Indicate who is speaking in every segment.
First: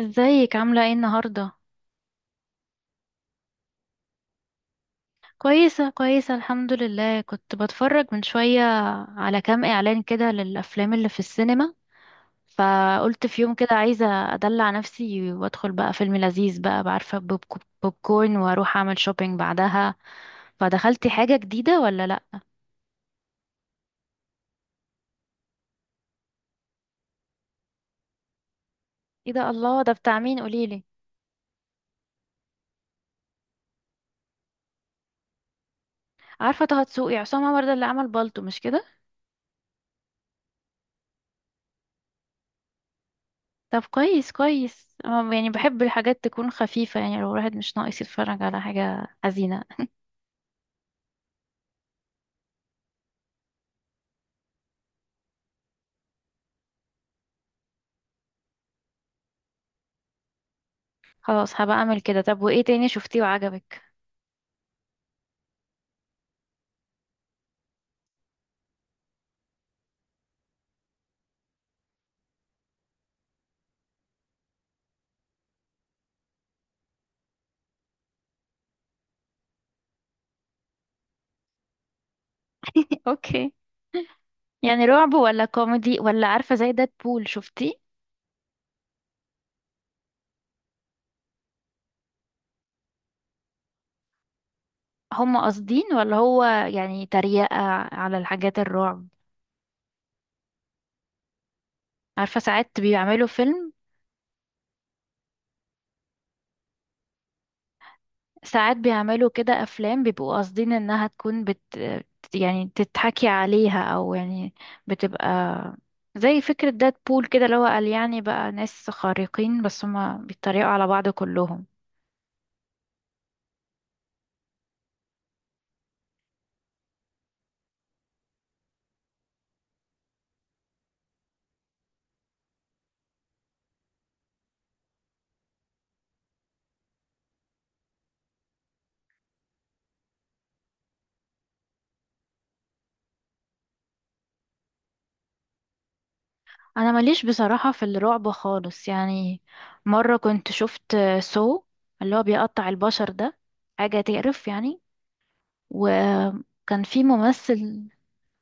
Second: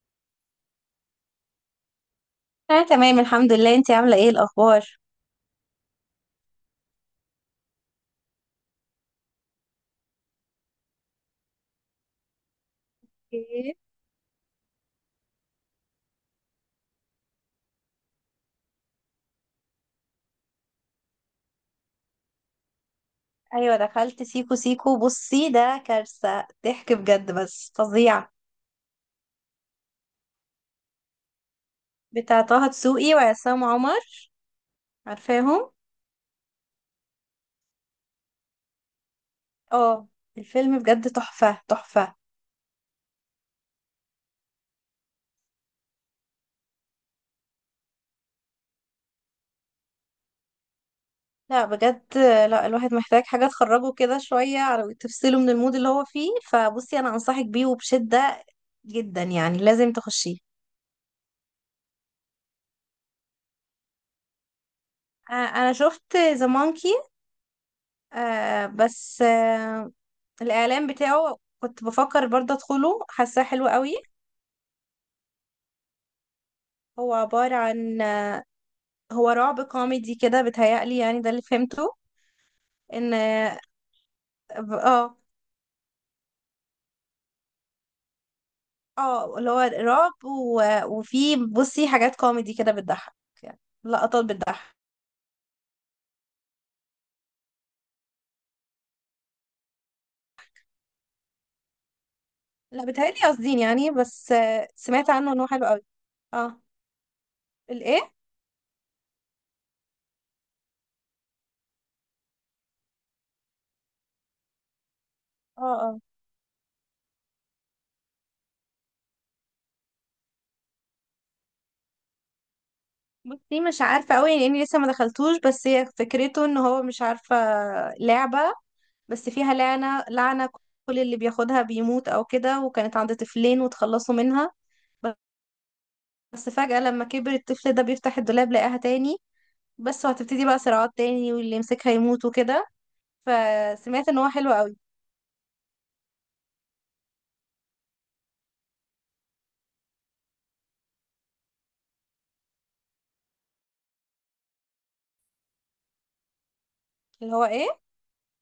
Speaker 1: ازيك عاملة ايه النهاردة؟
Speaker 2: انا تمام الحمد لله. انتي عامله ايه الاخبار؟
Speaker 1: كويسة الحمد لله، كنت بتفرج من شوية على كام اعلان كده للأفلام اللي في السينما، فقلت في يوم كده
Speaker 2: ايه؟
Speaker 1: عايزة أدلع نفسي وأدخل بقى فيلم لذيذ بقى بعرفة بوب كورن وأروح أعمل شوبينج بعدها. فدخلتي حاجة جديدة ولا لأ؟
Speaker 2: ايوه دخلت سيكو سيكو. بصي ده كارثه، ضحك بجد، بس فظيع.
Speaker 1: ايه ده، الله، ده بتاع مين قوليلي؟
Speaker 2: بتاع طه دسوقي وعصام عمر، عارفاهم؟
Speaker 1: عارفة طه دسوقي، عصام عمر ده اللي عمل بالطو مش كده؟
Speaker 2: اه، الفيلم بجد تحفه تحفه.
Speaker 1: طب كويس كويس، يعني بحب الحاجات تكون خفيفة، يعني لو الواحد مش ناقص يتفرج على حاجة حزينة.
Speaker 2: لا بجد، لا الواحد محتاج حاجه تخرجه كده شويه، على تفصله من المود اللي هو فيه. فبصي انا انصحك بيه وبشده جدا، يعني لازم تخشيه.
Speaker 1: خلاص هبقى اعمل كده. طب وايه تاني شفتيه وعجبك؟
Speaker 2: انا شفت ذا مونكي. آه بس آه، الإعلان بتاعه كنت بفكر برضه أدخله، حاساه حلو قوي. هو عبارة عن، هو رعب كوميدي كده بيتهيألي، يعني ده اللي فهمته. إن
Speaker 1: اوكي. يعني رعب ولا كوميدي ولا عارفة زي بول شفتيه؟
Speaker 2: اه اللي هو رعب وفي بصي حاجات كوميدي كده بتضحك، يعني لقطات بتضحك.
Speaker 1: هم قاصدين ولا هو يعني تريقة على الحاجات الرعب؟ عارفة ساعات
Speaker 2: لا بيتهيألي
Speaker 1: بيعملوا
Speaker 2: قاصدين
Speaker 1: فيلم،
Speaker 2: يعني، بس سمعت عنه إن هو حلو قوي. اه الإيه؟
Speaker 1: ساعات بيعملوا كده أفلام بيبقوا قاصدين إنها تكون بت، يعني تتحكي عليها، أو يعني بتبقى
Speaker 2: اه اه،
Speaker 1: زي فكرة بول كده، اللي هو قال يعني بقى ناس خارقين بس هما بيتريقوا على بعض كلهم.
Speaker 2: بصي مش عارفة قوي لأني لسه ما دخلتوش، بس هي فكرته إن هو مش عارفة لعبة، بس فيها لعنة لعنة، كل اللي بياخدها بيموت أو كده، وكانت عند طفلين وتخلصوا منها. بس فجأة لما كبر الطفل ده بيفتح الدولاب لقاها تاني، بس وهتبتدي بقى صراعات تاني واللي يمسكها يموت وكده. فسمعت ان هو حلو قوي.
Speaker 1: انا ماليش بصراحة في الرعب خالص يعني. مرة كنت شفت سو، اللي هو بيقطع البشر ده، حاجة تقرف يعني. وكان في
Speaker 2: اللي هو ايه؟
Speaker 1: ممثل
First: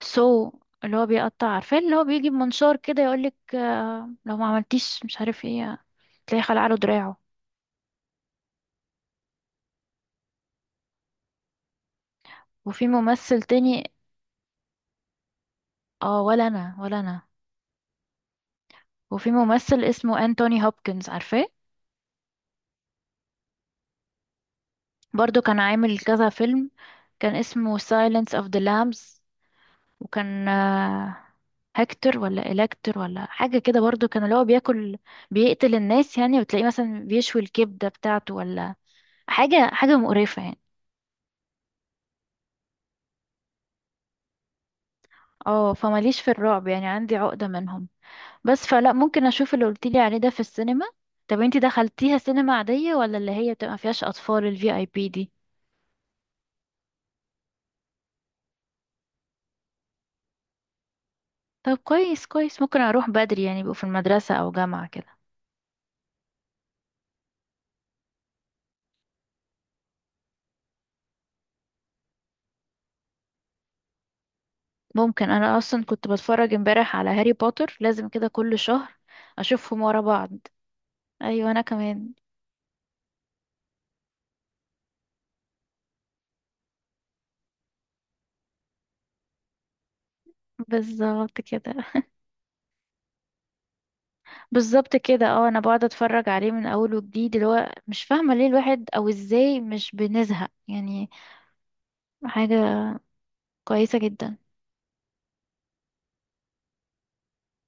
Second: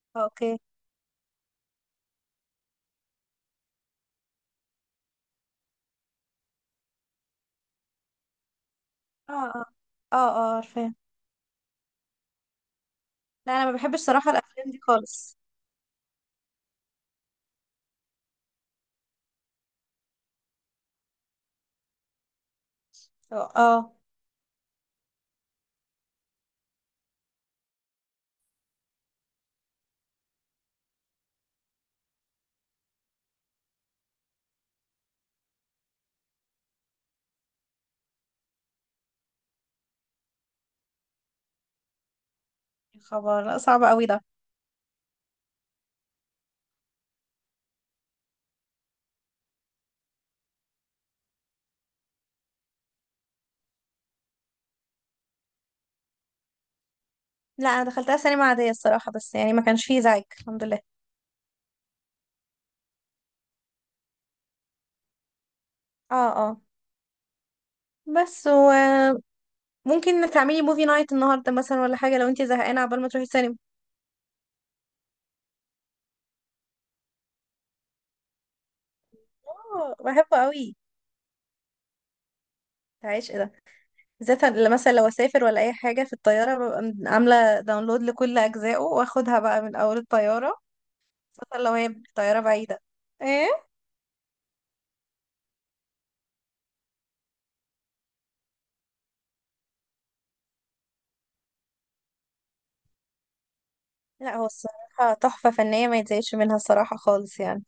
Speaker 1: سو،
Speaker 2: اوكي.
Speaker 1: اللي هو بيقطع، عارفاه، اللي هو بيجي بمنشار كده يقولك لو ما عملتيش مش عارف ايه، تلاقي خلع له دراعه.
Speaker 2: اه اه. اه اه عارفاه.
Speaker 1: وفي ممثل
Speaker 2: لا انا ما
Speaker 1: تاني.
Speaker 2: بحبش صراحة الافلام دي خالص.
Speaker 1: اه، ولا انا ولا انا. وفي ممثل اسمه انتوني هوبكنز، عارفاه؟
Speaker 2: اه آه.
Speaker 1: برضو كان عامل كذا فيلم، كان اسمه Silence of the Lambs، وكان هكتور ولا إلكتور ولا حاجة كده، برضو كان اللي هو بياكل، بيقتل الناس يعني، وتلاقيه مثلا بيشوي الكبدة بتاعته ولا حاجة مقرفة يعني.
Speaker 2: يا خبر، لا صعب قوي ده.
Speaker 1: اه فماليش في الرعب يعني، عندي عقدة منهم بس. فلا، ممكن أشوف اللي قلتيلي عليه ده في السينما. طب انتي دخلتيها سينما عادية ولا اللي هي بتبقى مفيهاش أطفال الـ VIP؟
Speaker 2: لا انا دخلتها سينما عادية الصراحة، بس يعني ما كانش فيه زعيق الحمد لله.
Speaker 1: طب كويس كويس، ممكن أروح بدري يعني يبقوا في المدرسة أو جامعة كده.
Speaker 2: اه اه. بس و ممكن تعملي موفي نايت النهارده مثلا ولا حاجه، لو انت زهقانه عبال ما تروحي السينما.
Speaker 1: ممكن أنا أصلا كنت بتفرج امبارح على هاري بوتر، لازم كده كل شهر أشوفهم
Speaker 2: اه
Speaker 1: ورا بعض.
Speaker 2: بحبه قوي.
Speaker 1: ايوه انا كمان.
Speaker 2: عايش ايه ده. بالذات لما مثلا لو اسافر ولا اي حاجه في الطياره، ببقى عامله داونلود لكل اجزائه واخدها بقى من اول الطياره،
Speaker 1: بالظبط
Speaker 2: خصوصا لو
Speaker 1: كده.
Speaker 2: هي طياره بعيده. ايه؟
Speaker 1: بالظبط كده، اه انا بقعد اتفرج عليه من اول وجديد، اللي هو مش فاهمه ليه الواحد او ازاي مش بنزهق يعني، حاجه كويسه جدا.
Speaker 2: لا هو الصراحه تحفه فنيه ما يتزايدش منها الصراحه خالص يعني.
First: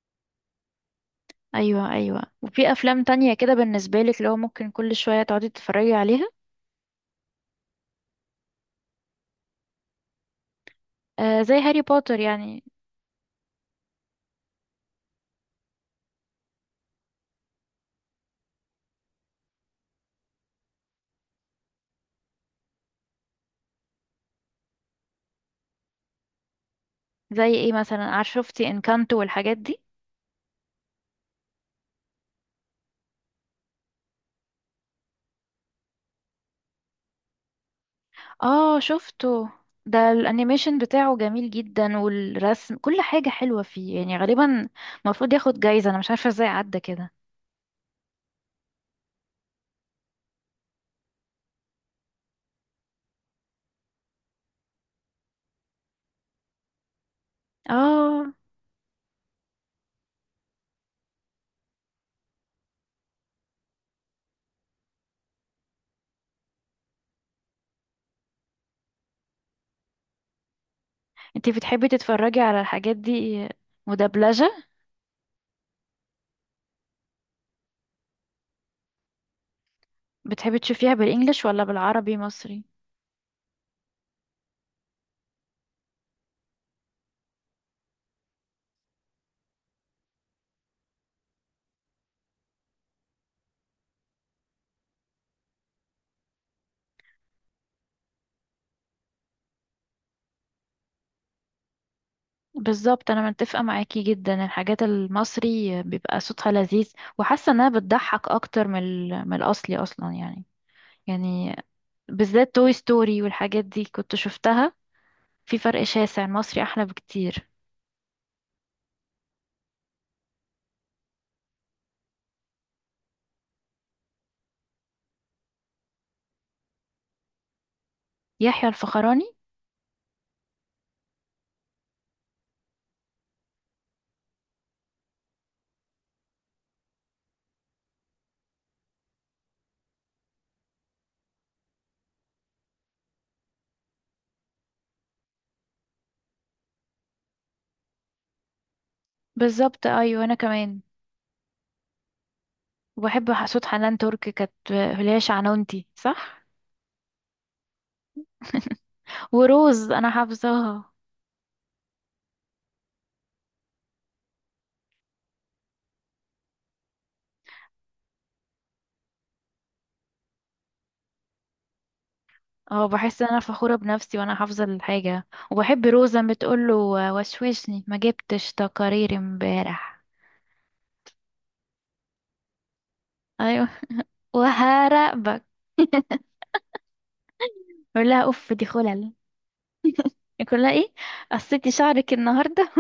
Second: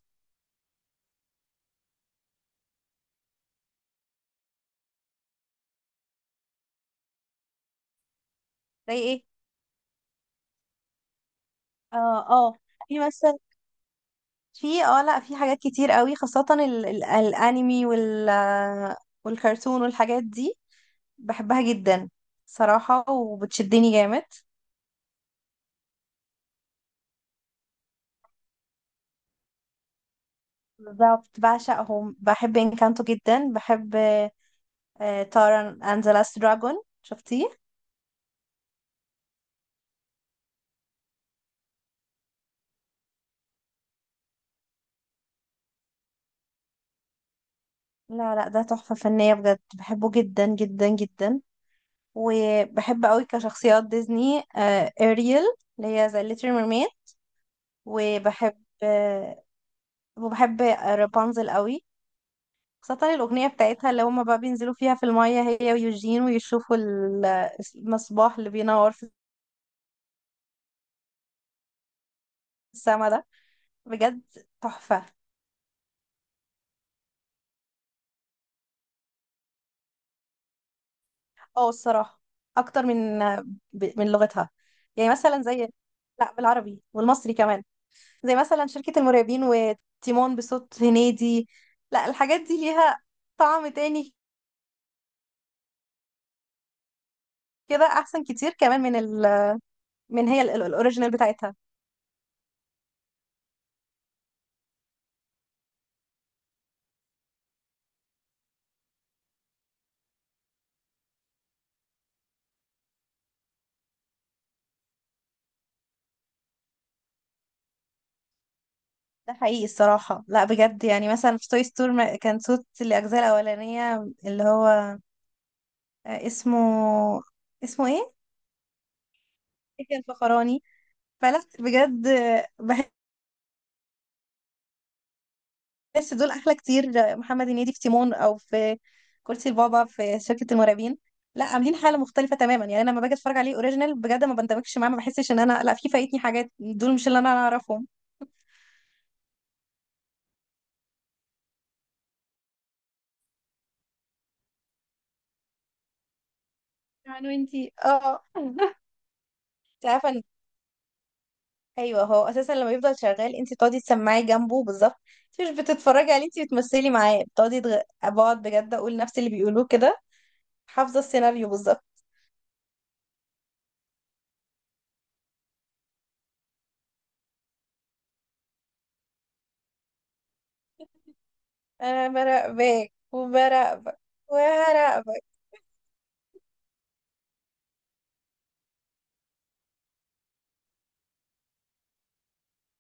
Speaker 1: ايوه ايوه، وفي افلام تانية كده بالنسبه لك اللي هو ممكن كل شويه تقعدي تتفرجي عليها؟
Speaker 2: زي ايه؟
Speaker 1: آه زي هاري بوتر
Speaker 2: اه اه،
Speaker 1: يعني.
Speaker 2: في مثلا في اه لا في حاجات كتير قوي، خاصه ال الانمي والكرتون والحاجات دي، بحبها جدا صراحة وبتشدني جامد.
Speaker 1: زي ايه مثلا؟ عارف، شفتي انكانتو والحاجات دي؟
Speaker 2: بالظبط بعشقهم، بحب انكانتو جدا. بحب تارا اند ذا لاست دراجون، شفتيه؟
Speaker 1: اه شفته، ده الانيميشن بتاعه جميل جدا، والرسم كل حاجه حلوه فيه يعني، غالبا المفروض ياخد جايزه، انا مش عارفه ازاي عدى كده.
Speaker 2: لا، ده تحفة فنية بجد، بحبه جدا جدا جدا. وبحب قوي كشخصيات ديزني، اريل اللي هي ذا ليتل ميرميد.
Speaker 1: اه.
Speaker 2: وبحب آه، وبحب رابنزل قوي، خاصة الأغنية بتاعتها اللي هما بقى بينزلوا فيها في المية هي ويوجين ويشوفوا المصباح اللي بينور في
Speaker 1: انتي بتحبي تتفرجي على الحاجات
Speaker 2: السما ده،
Speaker 1: دي
Speaker 2: بجد
Speaker 1: مدبلجة؟
Speaker 2: تحفة.
Speaker 1: بتحبي تشوفيها بالانجلش ولا
Speaker 2: اه
Speaker 1: بالعربي
Speaker 2: الصراحة
Speaker 1: مصري؟
Speaker 2: أكتر من من لغتها، يعني مثلا زي، لا بالعربي والمصري كمان. زي مثلا شركة المرعبين وتيمون بصوت هنيدي، لا الحاجات دي ليها طعم تاني، كده أحسن كتير كمان من الأوريجينال بتاعتها.
Speaker 1: بالظبط، انا متفقة معاكي جدا، الحاجات المصري بيبقى صوتها لذيذ، وحاسة انها بتضحك اكتر من من الاصلي اصلا يعني، يعني بالذات توي ستوري والحاجات دي كنت شفتها، في فرق شاسع، المصري احلى بكتير.
Speaker 2: ده حقيقي الصراحة، لا بجد، يعني مثلا في توي ستور كان صوت الأجزاء الأولانية اللي هو، آه، اسمه اسمه ايه؟
Speaker 1: يحيى الفخراني.
Speaker 2: إيه الفخراني، فلا بجد، بس دول احلى كتير. محمد هنيدي في تيمون او في كرسي البابا في شركة المرعبين، لا عاملين حالة مختلفة تماما. يعني انا لما باجي اتفرج عليه اوريجينال بجد ما بندمجش معاه، ما بحسش ان انا، لا في فايتني حاجات، دول مش اللي انا اعرفهم.
Speaker 1: بالظبط ايوه انا كمان. وبحب صوت حنان ترك، كانت اللي هي شعنونتي صح؟
Speaker 2: يعني وانتي اه انت
Speaker 1: وروز
Speaker 2: عارفه
Speaker 1: انا
Speaker 2: ان،
Speaker 1: حافظاها.
Speaker 2: ايوه هو اساسا لما يفضل شغال انت بتقعدي تسمعي جنبه بالظبط، انت مش بتتفرجي عليه، انت بتمثلي معاه، بقعد بجد اقول نفس اللي بيقولوه كده، حافظه السيناريو بالظبط.
Speaker 1: اه بحس ان انا فخورة بنفسي وانا حافظة الحاجة. وبحب روزة بتقوله: وشوشني، ما جبتش تقارير امبارح؟
Speaker 2: انا براقبك
Speaker 1: ايوه،
Speaker 2: وبراقبك وهراقبك.
Speaker 1: وهراقبك. بقول لها: اوف دي خلل. يقول لها ايه؟ قصيتي شعرك النهاردة؟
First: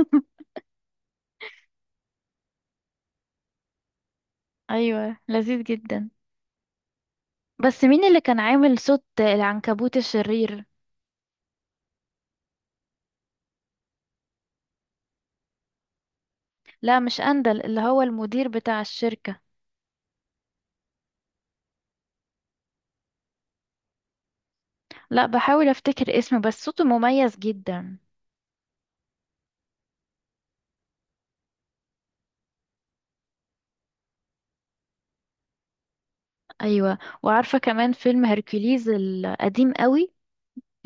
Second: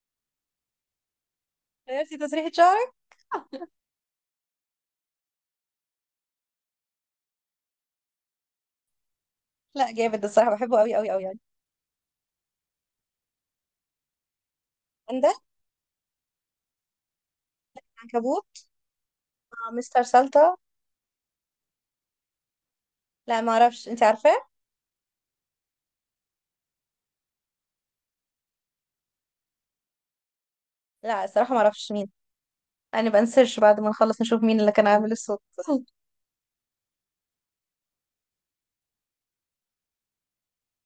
Speaker 2: عرفتي تسريحة شعرك.
Speaker 1: ايوه لذيذ جدا. بس مين اللي كان عامل صوت
Speaker 2: لا
Speaker 1: العنكبوت
Speaker 2: جامد الصراحه،
Speaker 1: الشرير؟
Speaker 2: بحبه قوي قوي قوي يعني. عندك
Speaker 1: لا مش اندل، اللي هو المدير
Speaker 2: عنكبوت،
Speaker 1: بتاع الشركة.
Speaker 2: مستر سلطه، لا ما اعرفش، انت عارفاه؟
Speaker 1: لا، بحاول افتكر اسمه بس صوته مميز جدا.
Speaker 2: لا الصراحه ما اعرفش مين، يعني بنسيرش بعد ما نخلص نشوف مين اللي كان عامل الصوت.
Speaker 1: ايوه، وعارفة كمان فيلم هركوليز القديم قوي،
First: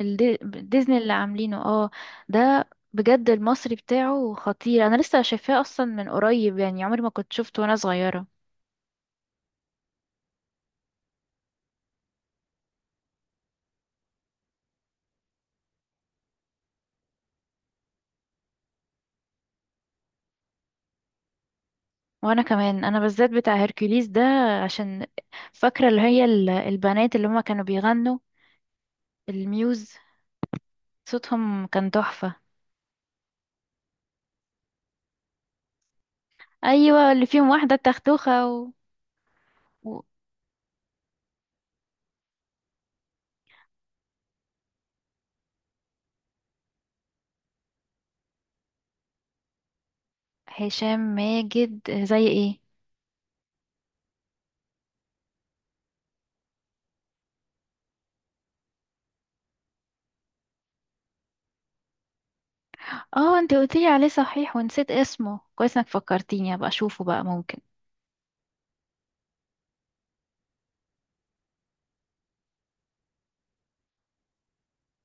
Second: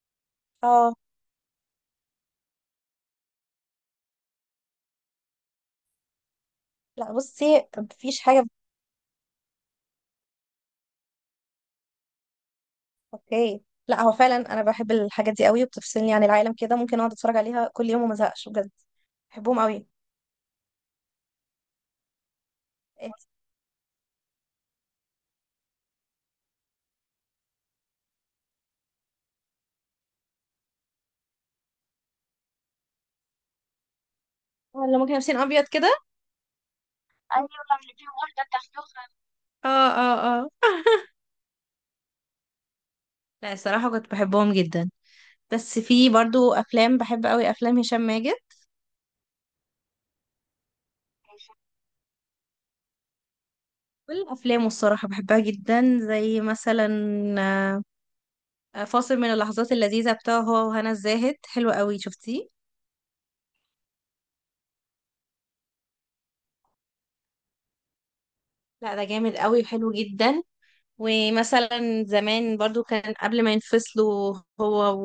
Speaker 1: الدي-
Speaker 2: اه،
Speaker 1: ديزني اللي عاملينه، اه. ده بجد المصري بتاعه خطير، انا لسه شايفاه اصلا من قريب يعني، عمري ما
Speaker 2: لا
Speaker 1: كنت شفته
Speaker 2: بصي
Speaker 1: وانا
Speaker 2: مفيش
Speaker 1: صغيره.
Speaker 2: حاجه. اوكي. لا هو فعلا انا بحب الحاجات دي قوي، وبتفصلني عن العالم كده، ممكن اقعد اتفرج عليها كل يوم وما ازهقش بجد، بحبهم قوي.
Speaker 1: وانا كمان، انا
Speaker 2: إيه،
Speaker 1: بالذات بتاع هيركوليس ده، عشان فاكره اللي هي البنات اللي هما كانوا بيغنوا، الميوز، صوتهم كان تحفه.
Speaker 2: ولا ممكن لابسين ابيض كده.
Speaker 1: ايوه اللي
Speaker 2: ايوه
Speaker 1: فيهم واحده
Speaker 2: اللي فيهم واحده
Speaker 1: التختوخه و...
Speaker 2: بتاعت، اه
Speaker 1: و...
Speaker 2: اه اه. لا الصراحه كنت بحبهم جدا. بس في برضو افلام بحب قوي، افلام هشام ماجد،
Speaker 1: هشام ماجد زي ايه؟
Speaker 2: كل الأفلام الصراحة بحبها جدا. زي مثلا فاصل من اللحظات اللذيذة بتاعه هو وهنا الزاهد، حلو قوي، شفتيه؟
Speaker 1: اه انت قلتيلي عليه صحيح ونسيت اسمه، كويس انك فكرتيني ابقى اشوفه بقى ممكن.
Speaker 2: لا ده جامد قوي وحلو جدا. ومثلا زمان برضو كان قبل ما ينفصلوا هو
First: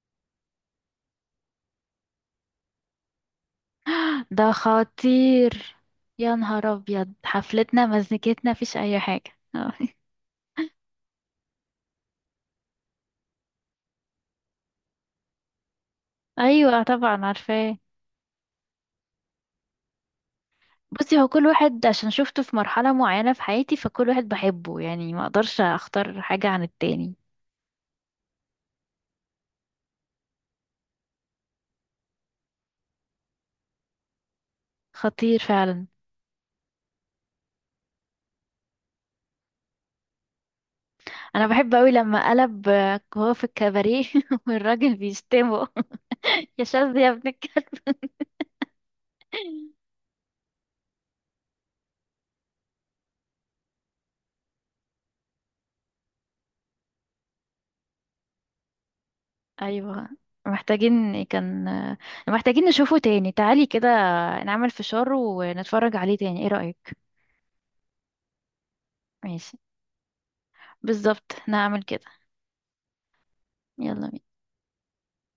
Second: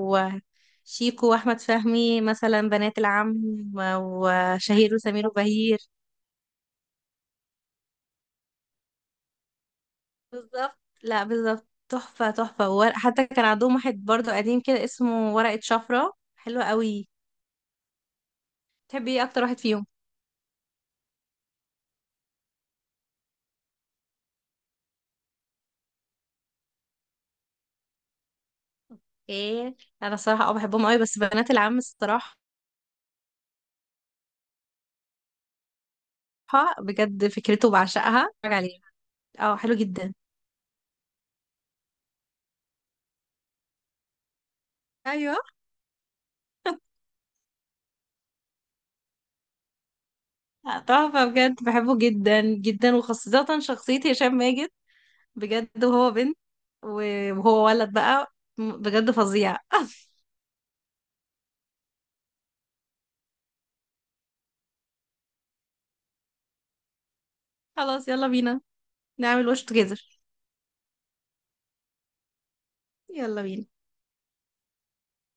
Speaker 2: وشيكو وأحمد فهمي، مثلا بنات العم،
Speaker 1: ده
Speaker 2: وشهير وسمير
Speaker 1: خطير،
Speaker 2: وبهير.
Speaker 1: يا نهار ابيض، حفلتنا مزنكتنا مفيش اي حاجه آه.
Speaker 2: بالظبط، لا بالظبط تحفة تحفة. وورق حتى كان عندهم، واحد برضو قديم كده اسمه ورقة شفرة، حلو
Speaker 1: ايوه
Speaker 2: قوي.
Speaker 1: طبعا عارفاه.
Speaker 2: تحبي ايه أكتر واحد فيهم؟
Speaker 1: بصي هو كل واحد عشان شفته في مرحله معينه في حياتي، فكل واحد بحبه يعني، ما اقدرش اختار حاجه عن التاني.
Speaker 2: ايه، انا صراحة اه بحبهم قوي، بس بنات العم الصراحة
Speaker 1: خطير فعلا.
Speaker 2: بجد فكرته بعشقها، اتفرج عليه. اه حلو جدا.
Speaker 1: انا بحب قوي لما قلب هو في الكباريه والراجل
Speaker 2: ايوه
Speaker 1: بيشتمه. يا شاذ يا ابن الكلب.
Speaker 2: تحفة بجد، بحبه جدا جدا، وخاصة شخصية هشام ماجد بجد، وهو بنت، وهو ولد بقى بجد فظيع.
Speaker 1: ايوه، محتاجين كان محتاجين نشوفه تاني، تعالي كده نعمل فشار ونتفرج عليه تاني، ايه رأيك؟
Speaker 2: خلاص يلا بينا، نعمل
Speaker 1: ماشي.
Speaker 2: وش توجذر.
Speaker 1: بالظبط، نعمل كده.
Speaker 2: يلا بينا.
Speaker 1: يلا بينا.